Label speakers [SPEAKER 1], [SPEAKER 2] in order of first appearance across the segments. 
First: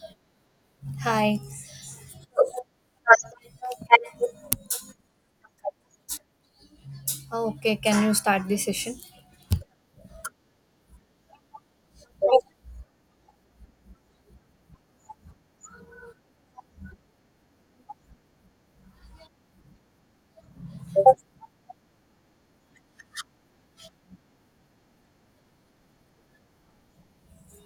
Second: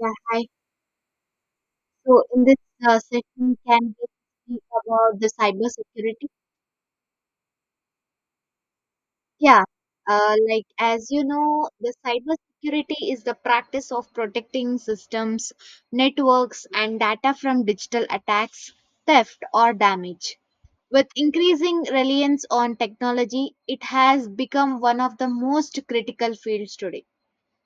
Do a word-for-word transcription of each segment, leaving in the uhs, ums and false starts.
[SPEAKER 1] Yeah, hi.
[SPEAKER 2] Hi.
[SPEAKER 1] So in this uh, session, can we speak about the cybersecurity?
[SPEAKER 2] Okay, can you start this session?
[SPEAKER 1] Yeah, uh, like as you know, the cybersecurity is the practice of protecting systems, networks, and data from digital attacks, theft, or damage. With increasing reliance on technology, it has become one of the most critical fields today.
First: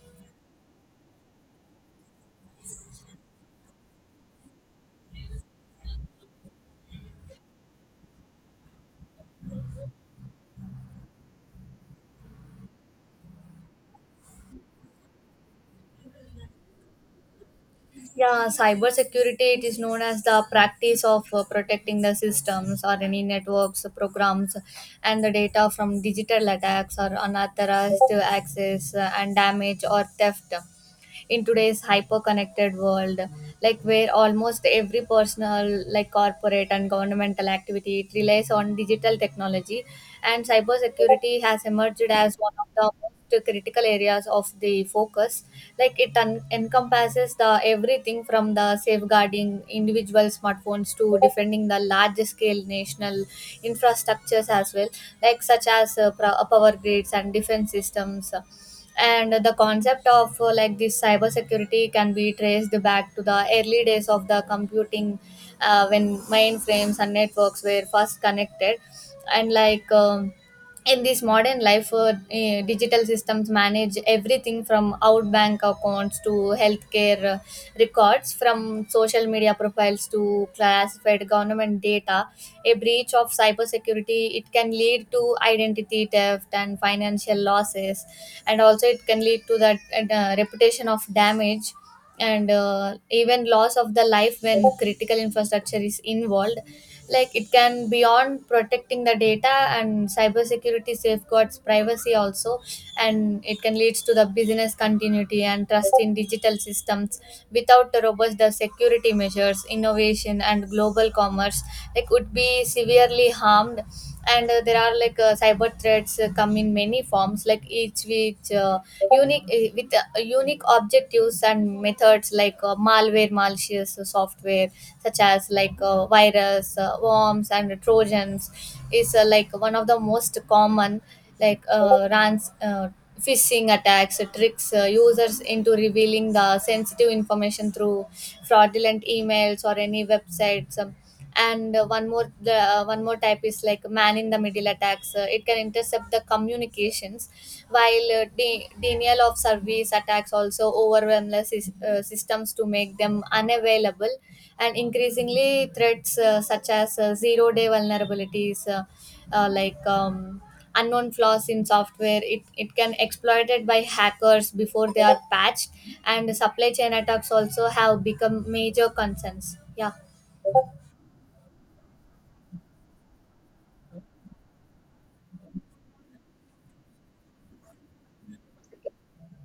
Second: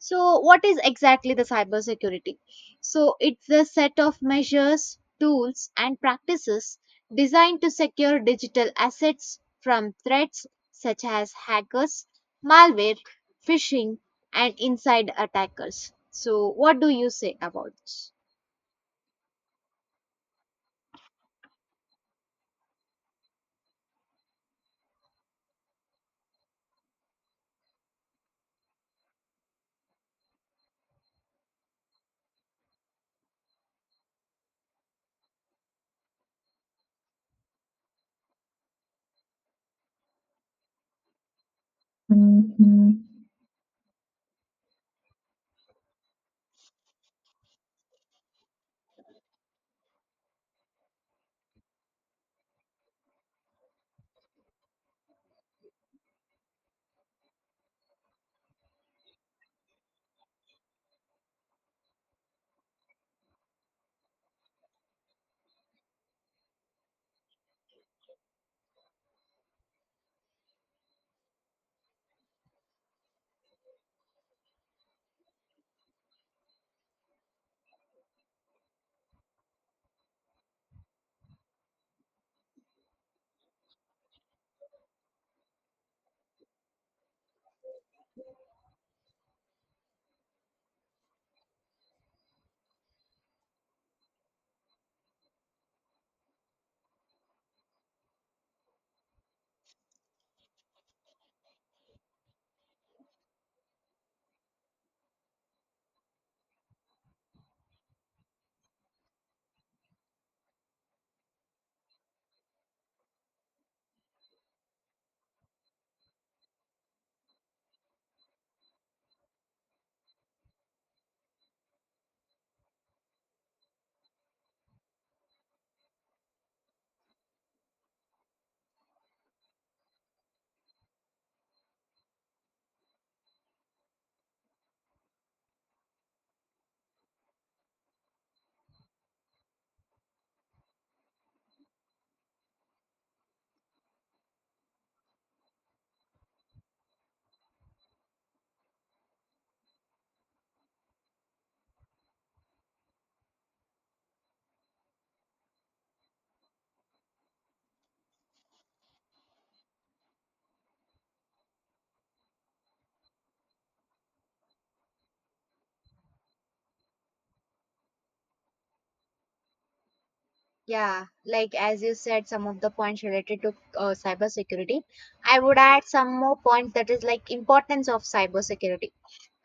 [SPEAKER 1] So, what is exactly the cybersecurity? So, it's a set of measures, tools, and practices designed to secure digital assets from threats such as hackers, malware, phishing, and inside attackers. So, what do you say about this?
[SPEAKER 2] Yeah, cybersecurity, it is known as the practice of uh, protecting the systems or any networks, programs, and the data from digital attacks or unauthorized access, uh, and damage or theft. In today's hyper connected world, like where almost every personal, like corporate and governmental activity, it relies on digital technology, and cybersecurity has emerged as one of the
[SPEAKER 1] Mhm.
[SPEAKER 2] most critical areas of the focus. Like it un- encompasses the everything from the safeguarding individual smartphones to defending the large scale national infrastructures as well, like such as uh, pro- uh, power grids and defense systems. And the concept of uh, like this cybersecurity can be traced back to the early days of the computing, uh, when mainframes and networks were first connected. And like um, in this modern life, uh, eh, digital systems manage everything from out bank accounts to healthcare uh, records, from social media profiles to classified government data. A breach of cybersecurity, it can lead to identity theft and financial losses, and also it can lead to that uh, reputation of damage, and uh, even loss of the life when critical infrastructure is involved. Like it can beyond protecting the data, and cybersecurity safeguards privacy also, and it can leads to the business continuity and trust in digital systems. Without the robust the security measures, innovation and global commerce like would be severely harmed. And uh, there are like uh, cyber threats uh, come in many forms, like each which uh, unique, uh, with uh, unique objectives and methods, like uh, malware, malicious uh, software such as like uh, virus, uh, worms and trojans is uh, like one of the most common. Like uh, runs, uh, phishing attacks uh, tricks uh, users into revealing the sensitive information through fraudulent emails or any websites. Um, and uh, one more, the uh, one more type is like man in the middle attacks, uh, it can intercept the communications, while uh, de- denial of service attacks also overwhelm the sys- uh, systems to make them unavailable. And increasingly threats, uh, such as uh, zero day vulnerabilities, uh, uh, like um, unknown flaws in software, it, it can exploited by hackers before they are patched, and supply chain attacks also have become major concerns, yeah.
[SPEAKER 1] Yeah, like as you said, some of the points related to uh, cybersecurity. I would add some more points that is like importance of cybersecurity.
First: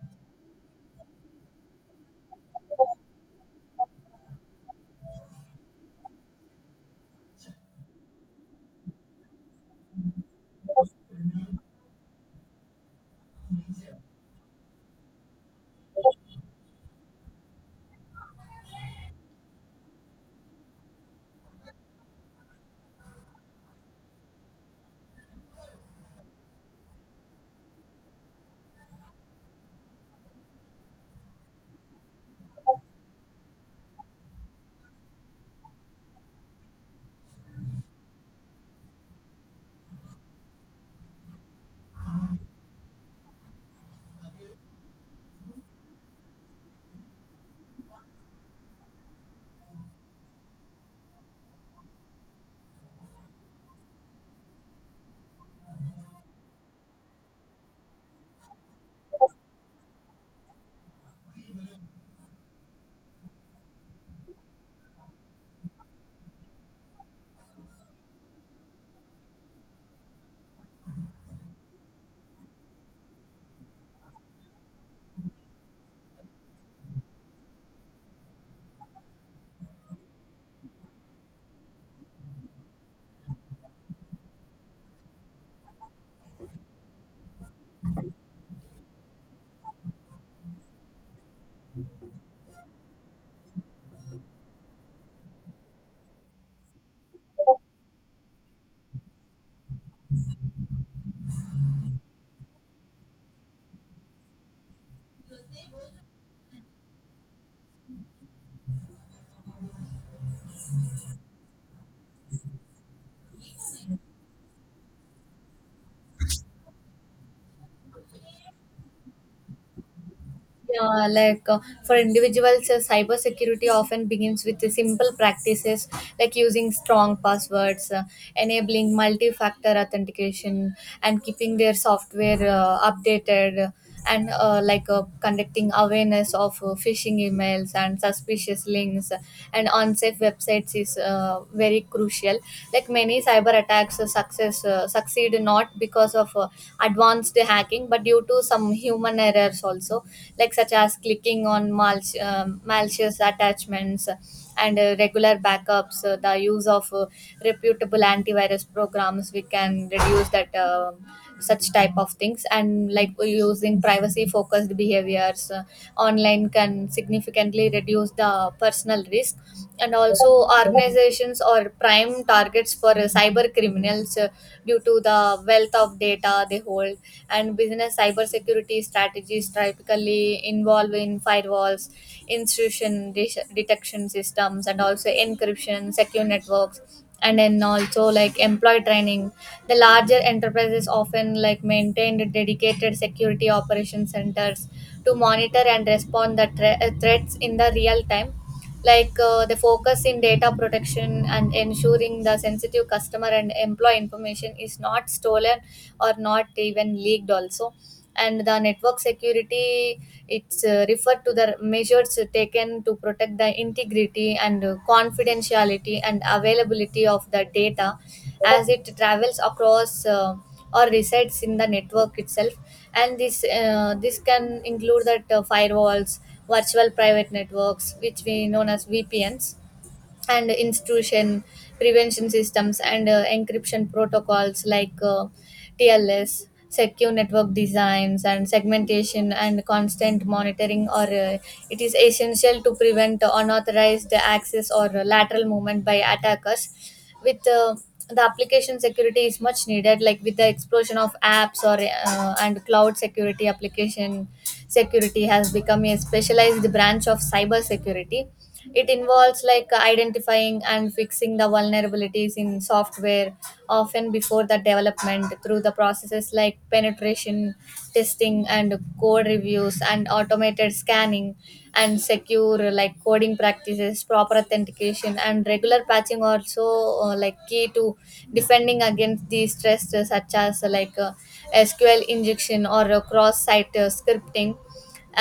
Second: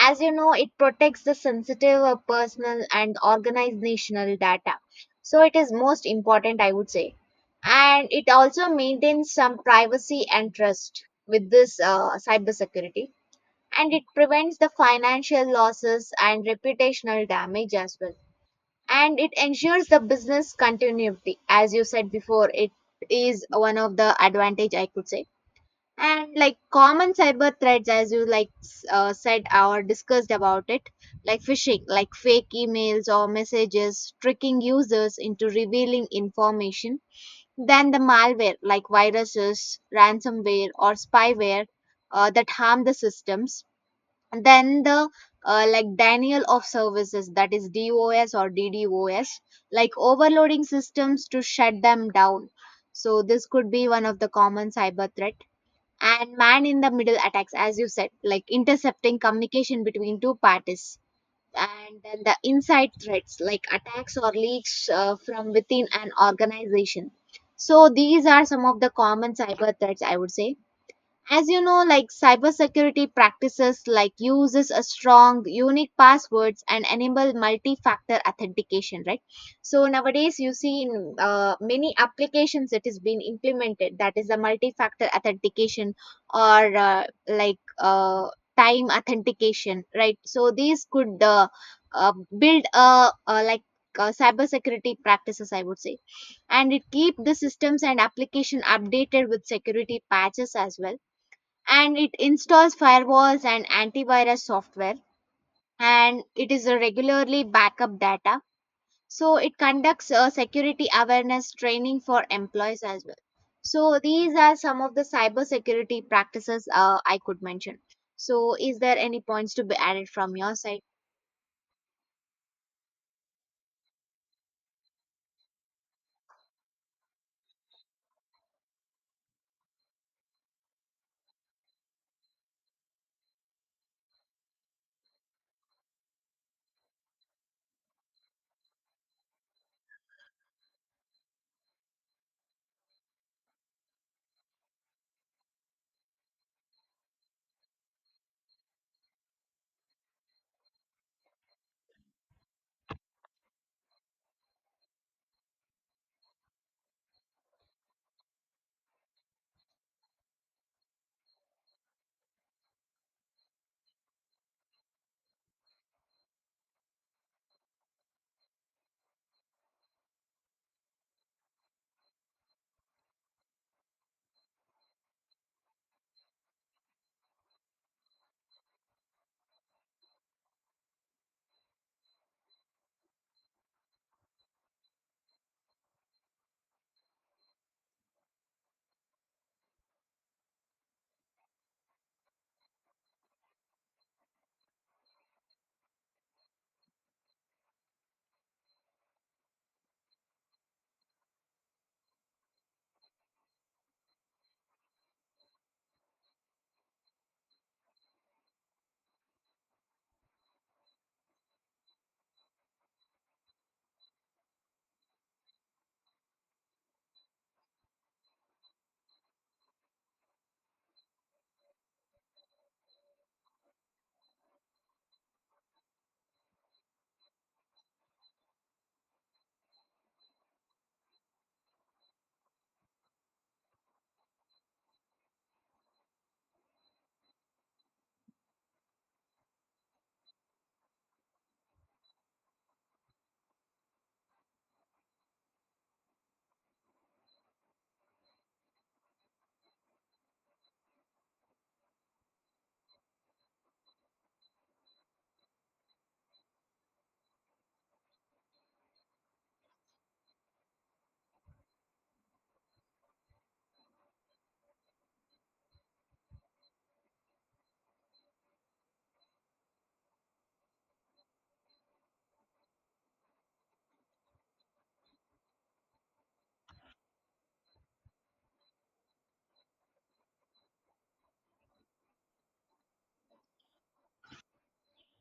[SPEAKER 1] As you know, it protects the sensitive uh, personal and organizational data. So it is most important, I would say. And it also maintains some privacy and trust with this uh, cybersecurity. And it prevents the financial losses and reputational damage as well. And it ensures the business continuity. As you said before, it is one of the advantage I could say, and like common cyber threats as you like s- uh, said or discussed about it, like phishing, like fake emails or messages tricking users into revealing information, then the malware like viruses, ransomware, or spyware uh, that harm the systems, and then the uh, like denial of services, that is DOS or DDOS, like overloading systems to shut them down. So this could be one of the common cyber threats, and man in the middle attacks, as you said, like intercepting communication between two parties, and then the inside threats like attacks or leaks uh, from within an organization. So these are some of the common cyber threats, I would say. As you know, like cybersecurity practices like uses a strong, unique passwords and enable multi-factor authentication, right? So nowadays, you see in uh, many applications it is being implemented. That is the multi-factor authentication or uh, like uh, time authentication, right? So these could uh, uh, build a, a like uh, cybersecurity practices, I would say, and it keep the systems and application updated with security patches as well, and it installs firewalls and antivirus software, and it is a regularly backup data. So it conducts a security awareness training for employees as well. So these are some of the cybersecurity practices uh, I could mention. So is there any points to be added from your side?
[SPEAKER 2] Yeah, like, uh, for individuals, uh, cybersecurity often begins with the simple practices like using strong passwords, uh, enabling multi factor authentication, and keeping their software uh, updated, and uh, like uh, conducting awareness of uh, phishing emails and suspicious links and unsafe websites is uh, very crucial. Like many cyber attacks uh, success uh, succeed not because of uh, advanced hacking, but due to some human errors also, like such as clicking on mal- um malicious attachments and uh, regular backups. Uh, the use of uh, reputable antivirus programs, we can reduce that. Uh, such type of things, and like using privacy focused behaviors uh, online can significantly reduce the personal risk. And also, organizations are prime targets for uh, cyber criminals uh, due to the wealth of data they hold, and business cybersecurity strategies typically involve in firewalls, intrusion de- detection systems, and also encryption, secure networks, and then also like employee training. The larger enterprises often like maintained dedicated security operation centers to monitor and respond the thre- uh, threats in the real time. Like uh, the focus in data protection and ensuring the sensitive customer and employee information is not stolen or not even leaked also. And the network security, it's uh, referred to the measures taken to protect the integrity and uh, confidentiality and availability of the data as it travels across uh, or resides in the network itself. And this uh, this can include that uh, firewalls, virtual private networks, which we known as V P Ns, and institution prevention systems, and uh, encryption protocols like uh, T L S, secure network designs, and segmentation and constant monitoring. Or uh, it is essential to prevent unauthorized access or lateral movement by attackers. With uh, the application security is much needed, like with the explosion of apps or uh, and cloud security, application security has become a specialized branch of cyber security. It involves like identifying and fixing the vulnerabilities in software, often before the development, through the processes like penetration testing and code reviews and automated scanning, and secure like coding practices, proper authentication, and regular patching also, uh, like key to defending against these stress such as uh, like uh, sequel injection or uh, cross-site uh, scripting.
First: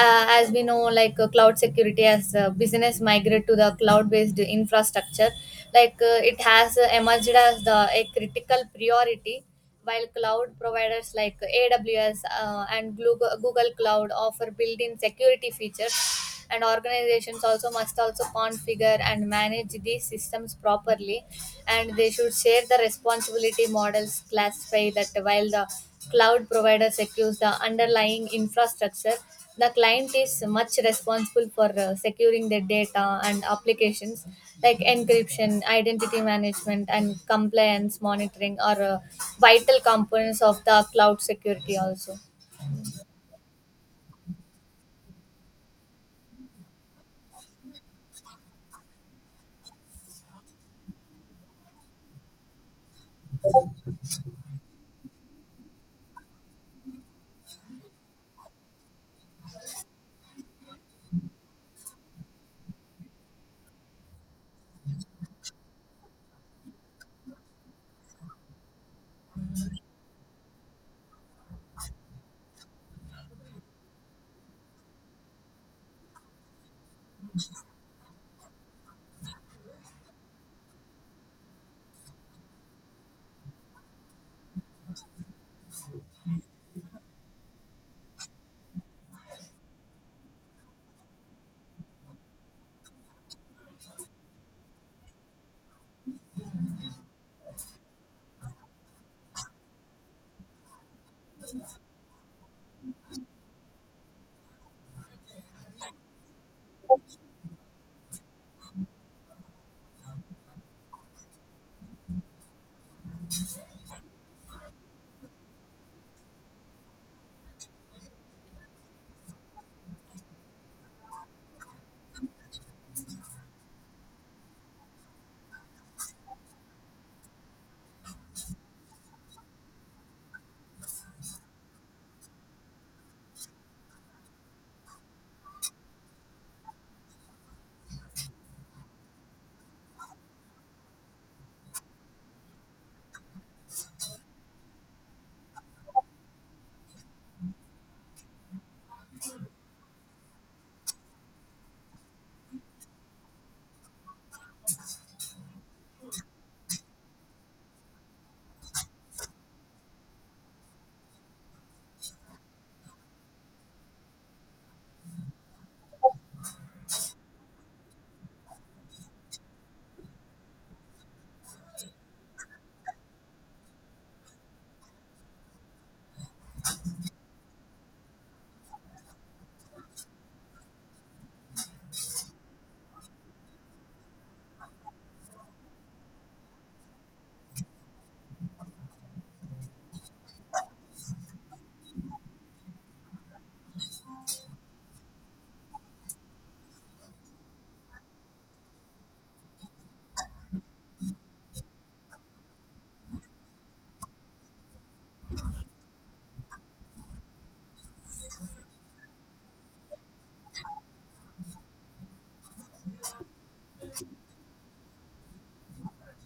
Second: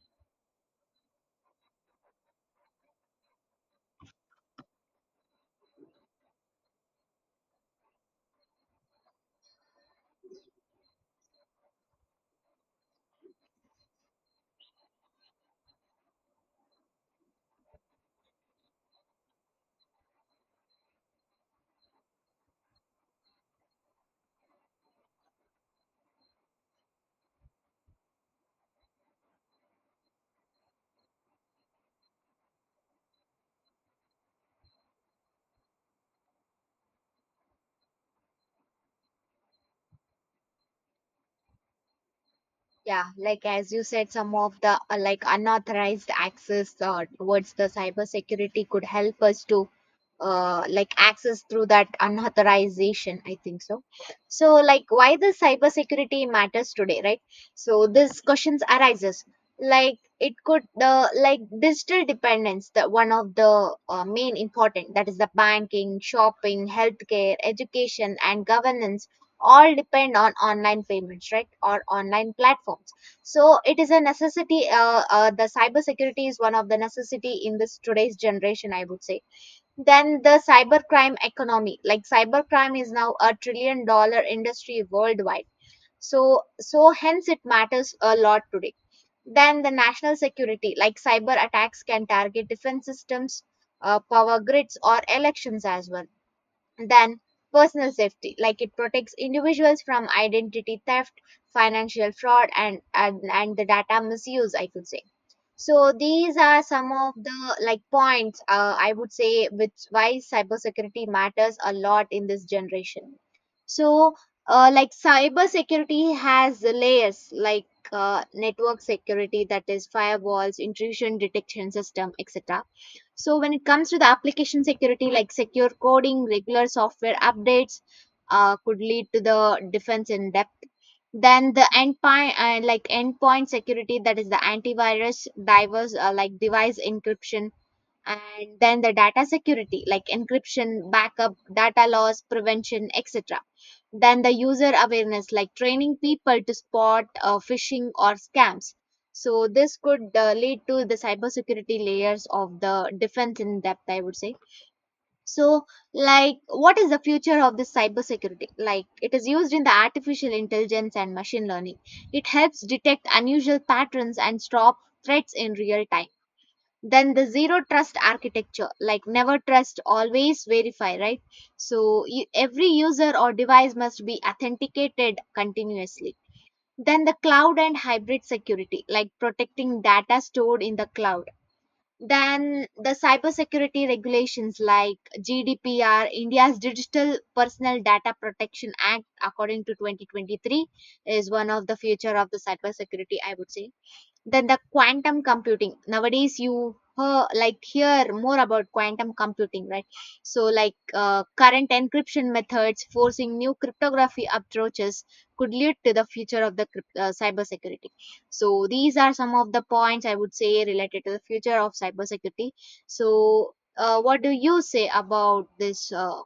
[SPEAKER 2] Uh, as we know, like uh, cloud security, as uh, business migrate to the cloud based infrastructure, like uh, it has uh, emerged as the a critical priority. While cloud providers like A W S uh, and google, google cloud offer built-in security features, and organizations also must also configure and manage these systems properly, and they should share the responsibility models classify that while the cloud provider secures the underlying infrastructure, the client is much responsible for uh, securing their data and applications, like encryption, identity management, and compliance monitoring are uh, vital components of the cloud security also.
[SPEAKER 1] Yeah, like as you said, some of the uh, like unauthorized access uh, towards the cybersecurity could help us to uh, like access through that unauthorization, I think so. So, like, why the cybersecurity matters today, right? So, this questions arises, like it could uh, like digital dependence, the one of the uh, main important, that is the banking, shopping, healthcare, education, and governance all depend on online payments, right, or online platforms. So it is a necessity. Uh, uh, the cyber security is one of the necessity in this today's generation, I would say. Then the cybercrime economy, like cybercrime is now a trillion dollar industry worldwide, so so hence it matters a lot today. Then the national security, like cyber attacks can target defense systems, uh, power grids, or elections as well. Then, personal safety, like it protects individuals from identity theft, financial fraud, and, and, and the data misuse, I could say. So these are some of the like points uh, I would say which why cybersecurity matters a lot in this generation. So uh, like cybersecurity has layers, like uh, network security, that is firewalls, intrusion detection system, etc. So when it comes to the application security, like secure coding, regular software updates, uh, could lead to the defense in depth. Then the endpoint, uh, like endpoint security, that is the antivirus, diverse uh, like device encryption, and then the data security like encryption, backup, data loss prevention, etc. Then the user awareness, like training people to spot uh, phishing or scams. So this could uh, lead to the cybersecurity layers of the defense in depth, I would say. So, like, what is the future of this cybersecurity? Like it is used in the artificial intelligence and machine learning. It helps detect unusual patterns and stop threats in real time. Then the zero trust architecture, like never trust, always verify, right? So you, every user or device must be authenticated continuously. Then the cloud and hybrid security, like protecting data stored in the cloud. Then the cybersecurity regulations like GDPR, India's digital personal data protection act according to twenty twenty-three, is one of the future of the cybersecurity, I would say. Then the quantum computing. Nowadays, you hear, like hear more about quantum computing, right? So, like uh, current encryption methods forcing new cryptography approaches could lead to the future of the crypt- uh, cybersecurity. So, these are some of the points I would say related to the future of cybersecurity. So, uh, what do you say about this uh,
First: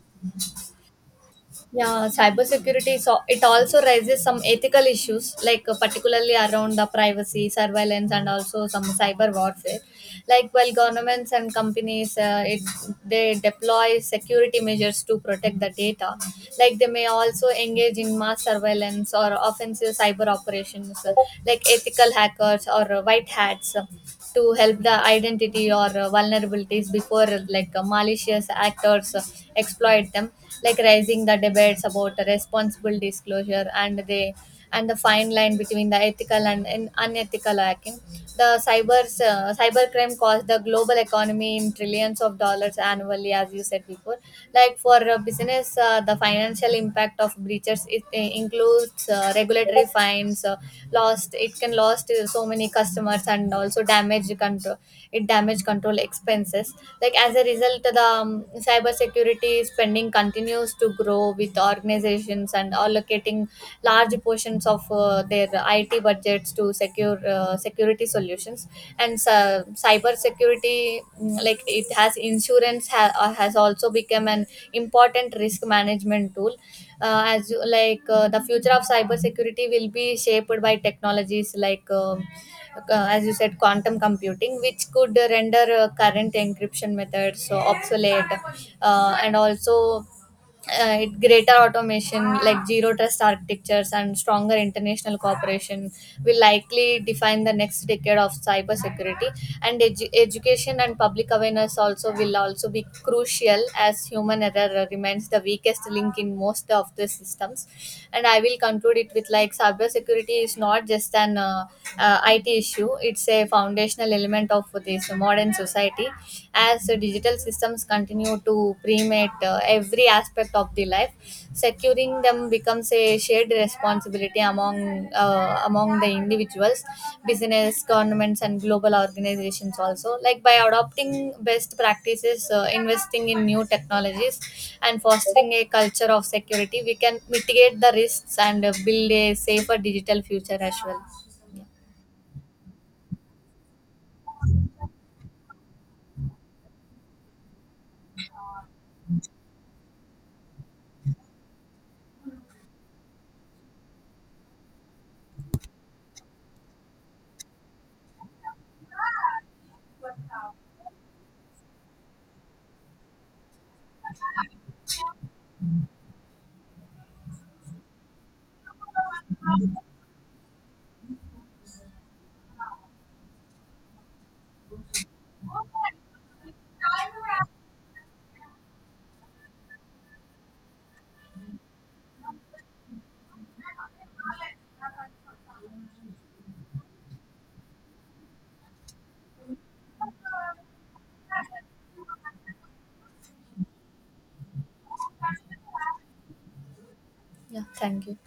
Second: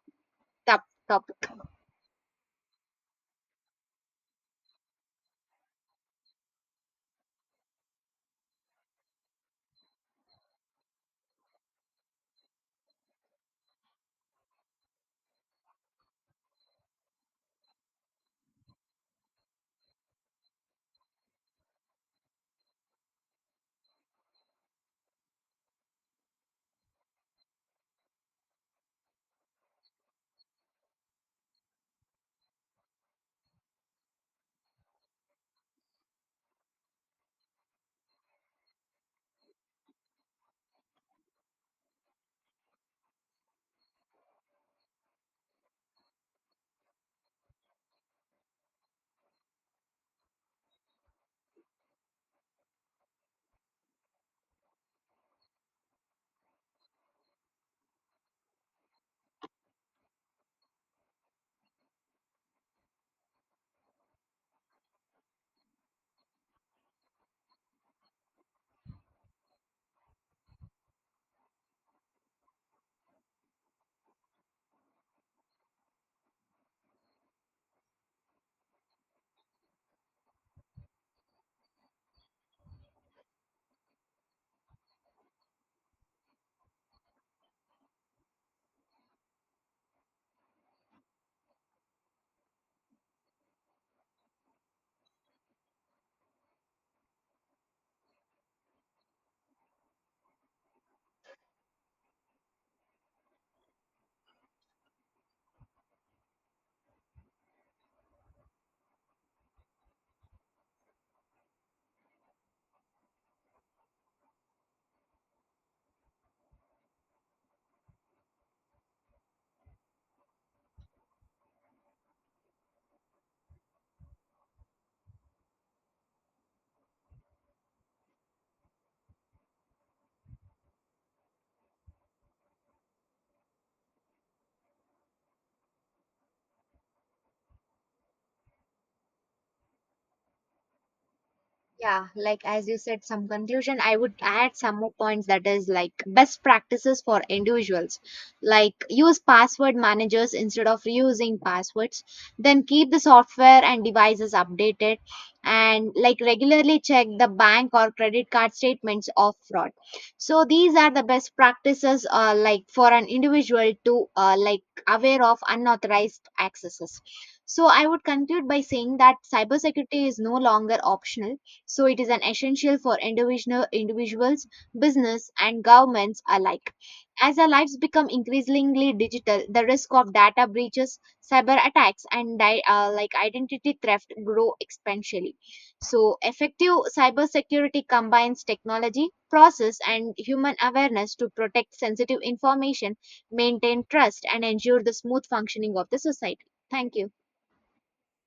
[SPEAKER 1] top topic?
[SPEAKER 2] Yeah, cybersecurity. So it also raises some ethical issues, like uh, particularly around the privacy, surveillance, and also some cyber warfare. Like while governments and companies, uh, it they deploy security measures to protect the data. Like they may also engage in mass surveillance or offensive cyber operations, uh, like ethical hackers or uh, white hats, uh, to help the identity or uh, vulnerabilities before uh, like uh, malicious actors uh, exploit them, like raising the debates about the responsible disclosure and the and the fine line between the ethical and, and unethical hacking. The cyber uh, cybercrime costs the global economy in trillions of dollars annually, as you said before. Like for a business, uh, the financial impact of breaches, it uh, includes uh, regulatory fines, uh, lost, it can lost uh, so many customers, and also damage the control, it damage control expenses, like as a result the um, cybersecurity spending continues to grow with organizations and allocating large portions of uh, their I T budgets to secure uh, security solutions. And uh, cyber security mm, like it has insurance ha- uh, has also become an important risk management tool. Uh, as you, like uh, the future of cybersecurity will be shaped by technologies like, um uh, as you said, quantum computing, which could render uh, current encryption methods so obsolete, uh, and also, uh, it- greater automation, like zero trust architectures and stronger international cooperation will likely define the next decade of cybersecurity. And edu- education and public awareness also will also be crucial, as human error remains the weakest link in most of the systems. And I will conclude it with, like, cybersecurity is not just an uh, uh, I T issue, it's a foundational element of this modern society, as the digital systems continue to permeate uh, every aspect of the life, securing them becomes a shared responsibility among uh, among the individuals, business, governments, and global organizations also, like by adopting best practices, uh, investing in new technologies, and fostering a culture of security, we can mitigate the risks and uh, build a safer digital future as well.
[SPEAKER 1] Yeah, like as you said, some conclusion. I would add some more points, that is like best practices for individuals. Like use password managers instead of reusing passwords. Then keep the software and devices updated, and like regularly check the bank or credit card statements of fraud. So these are the best practices uh, like for an individual to uh, like aware of unauthorized accesses. So I would conclude by saying that cybersecurity is no longer optional, so it is an essential for individual individuals, business, and governments alike. As our lives become increasingly digital, the risk of data breaches, cyber attacks, and di- uh, like identity theft grow exponentially. So effective cybersecurity combines technology, process, and human awareness to protect sensitive information, maintain trust, and ensure the smooth functioning of the society. Thank you.
[SPEAKER 2] Yeah, thank you.